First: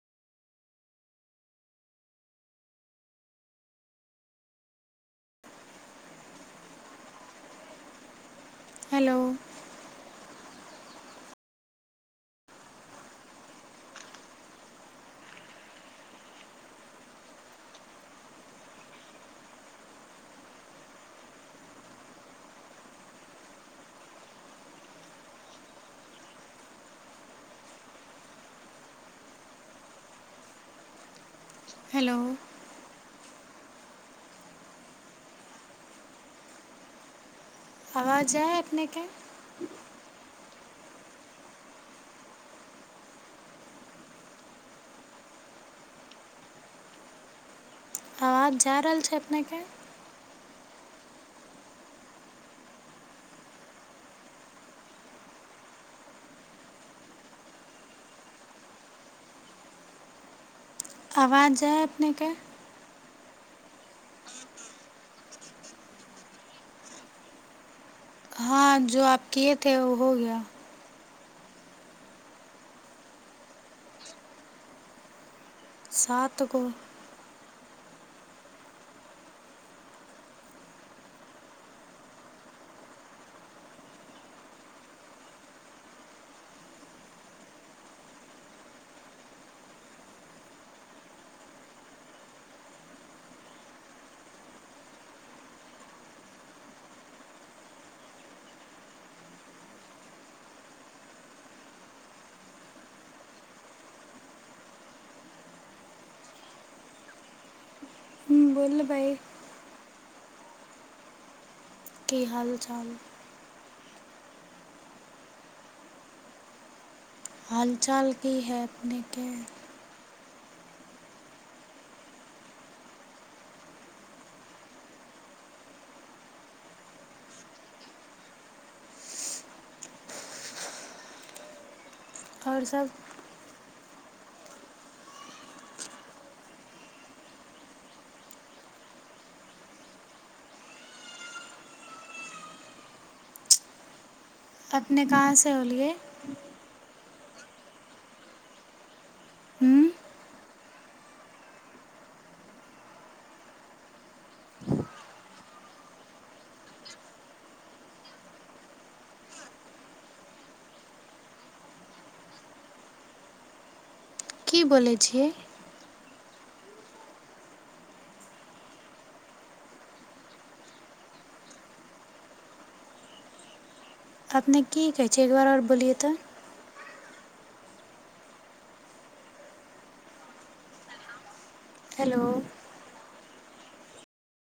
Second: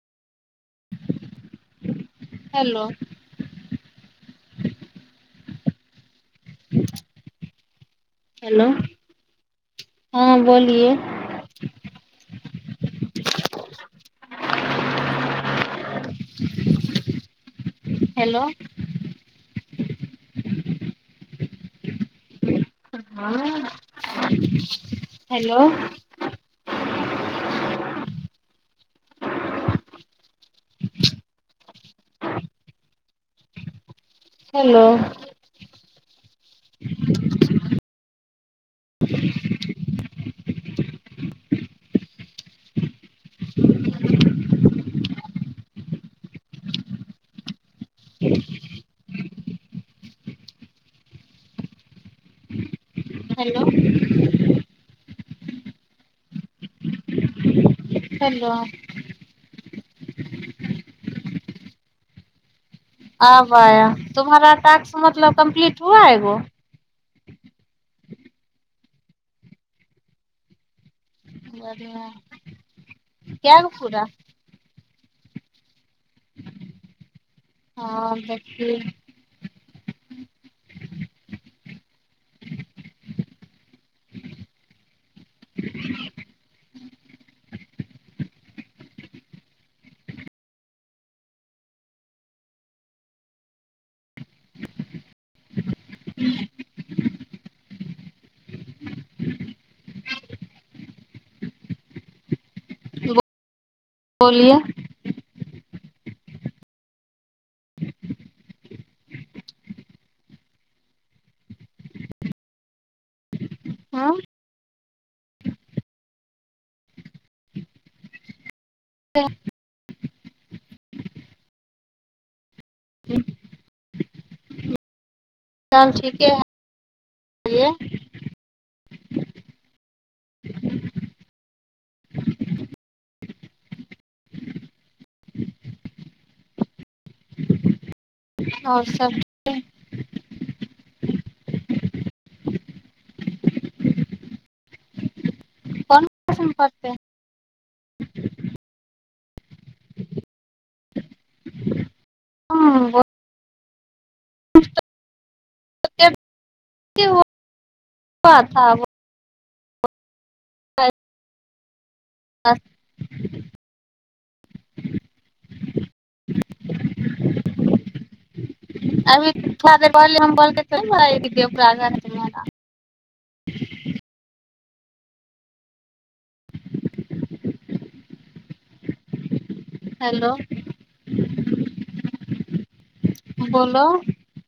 hello hmm hello हँ बोलिए hello hello hello hello आवाज आय अपनेके आवाज जा रहल छै अपनेके हेलो हलो आवाज आय अपनेके आबा तुम्हारा टास्क मतलब कम्प्लीट हुआ एगो हँ जो आप किएथे ओ हो गया बढ़िआँ कए गो पूरा सात गो हँ बस बोलिए बोलबै की हाल चाल हँ हालचाल की है अपनेके हाल चाल ठीके है बोलिए आओर सभ [unintelligible] आओर सब ठीक अपने कहाँसे होलियै हूँ हँ‌ [unintelligible] [unintelligible] [unintelligible] की बोलै छियै अभी थोड़ा देर पहले हम काल करके नही बोलाए कि [unintelligible] अपने की कहै छै एक दुआरे आर बोलियै तऽ हेलो हेलो बोलो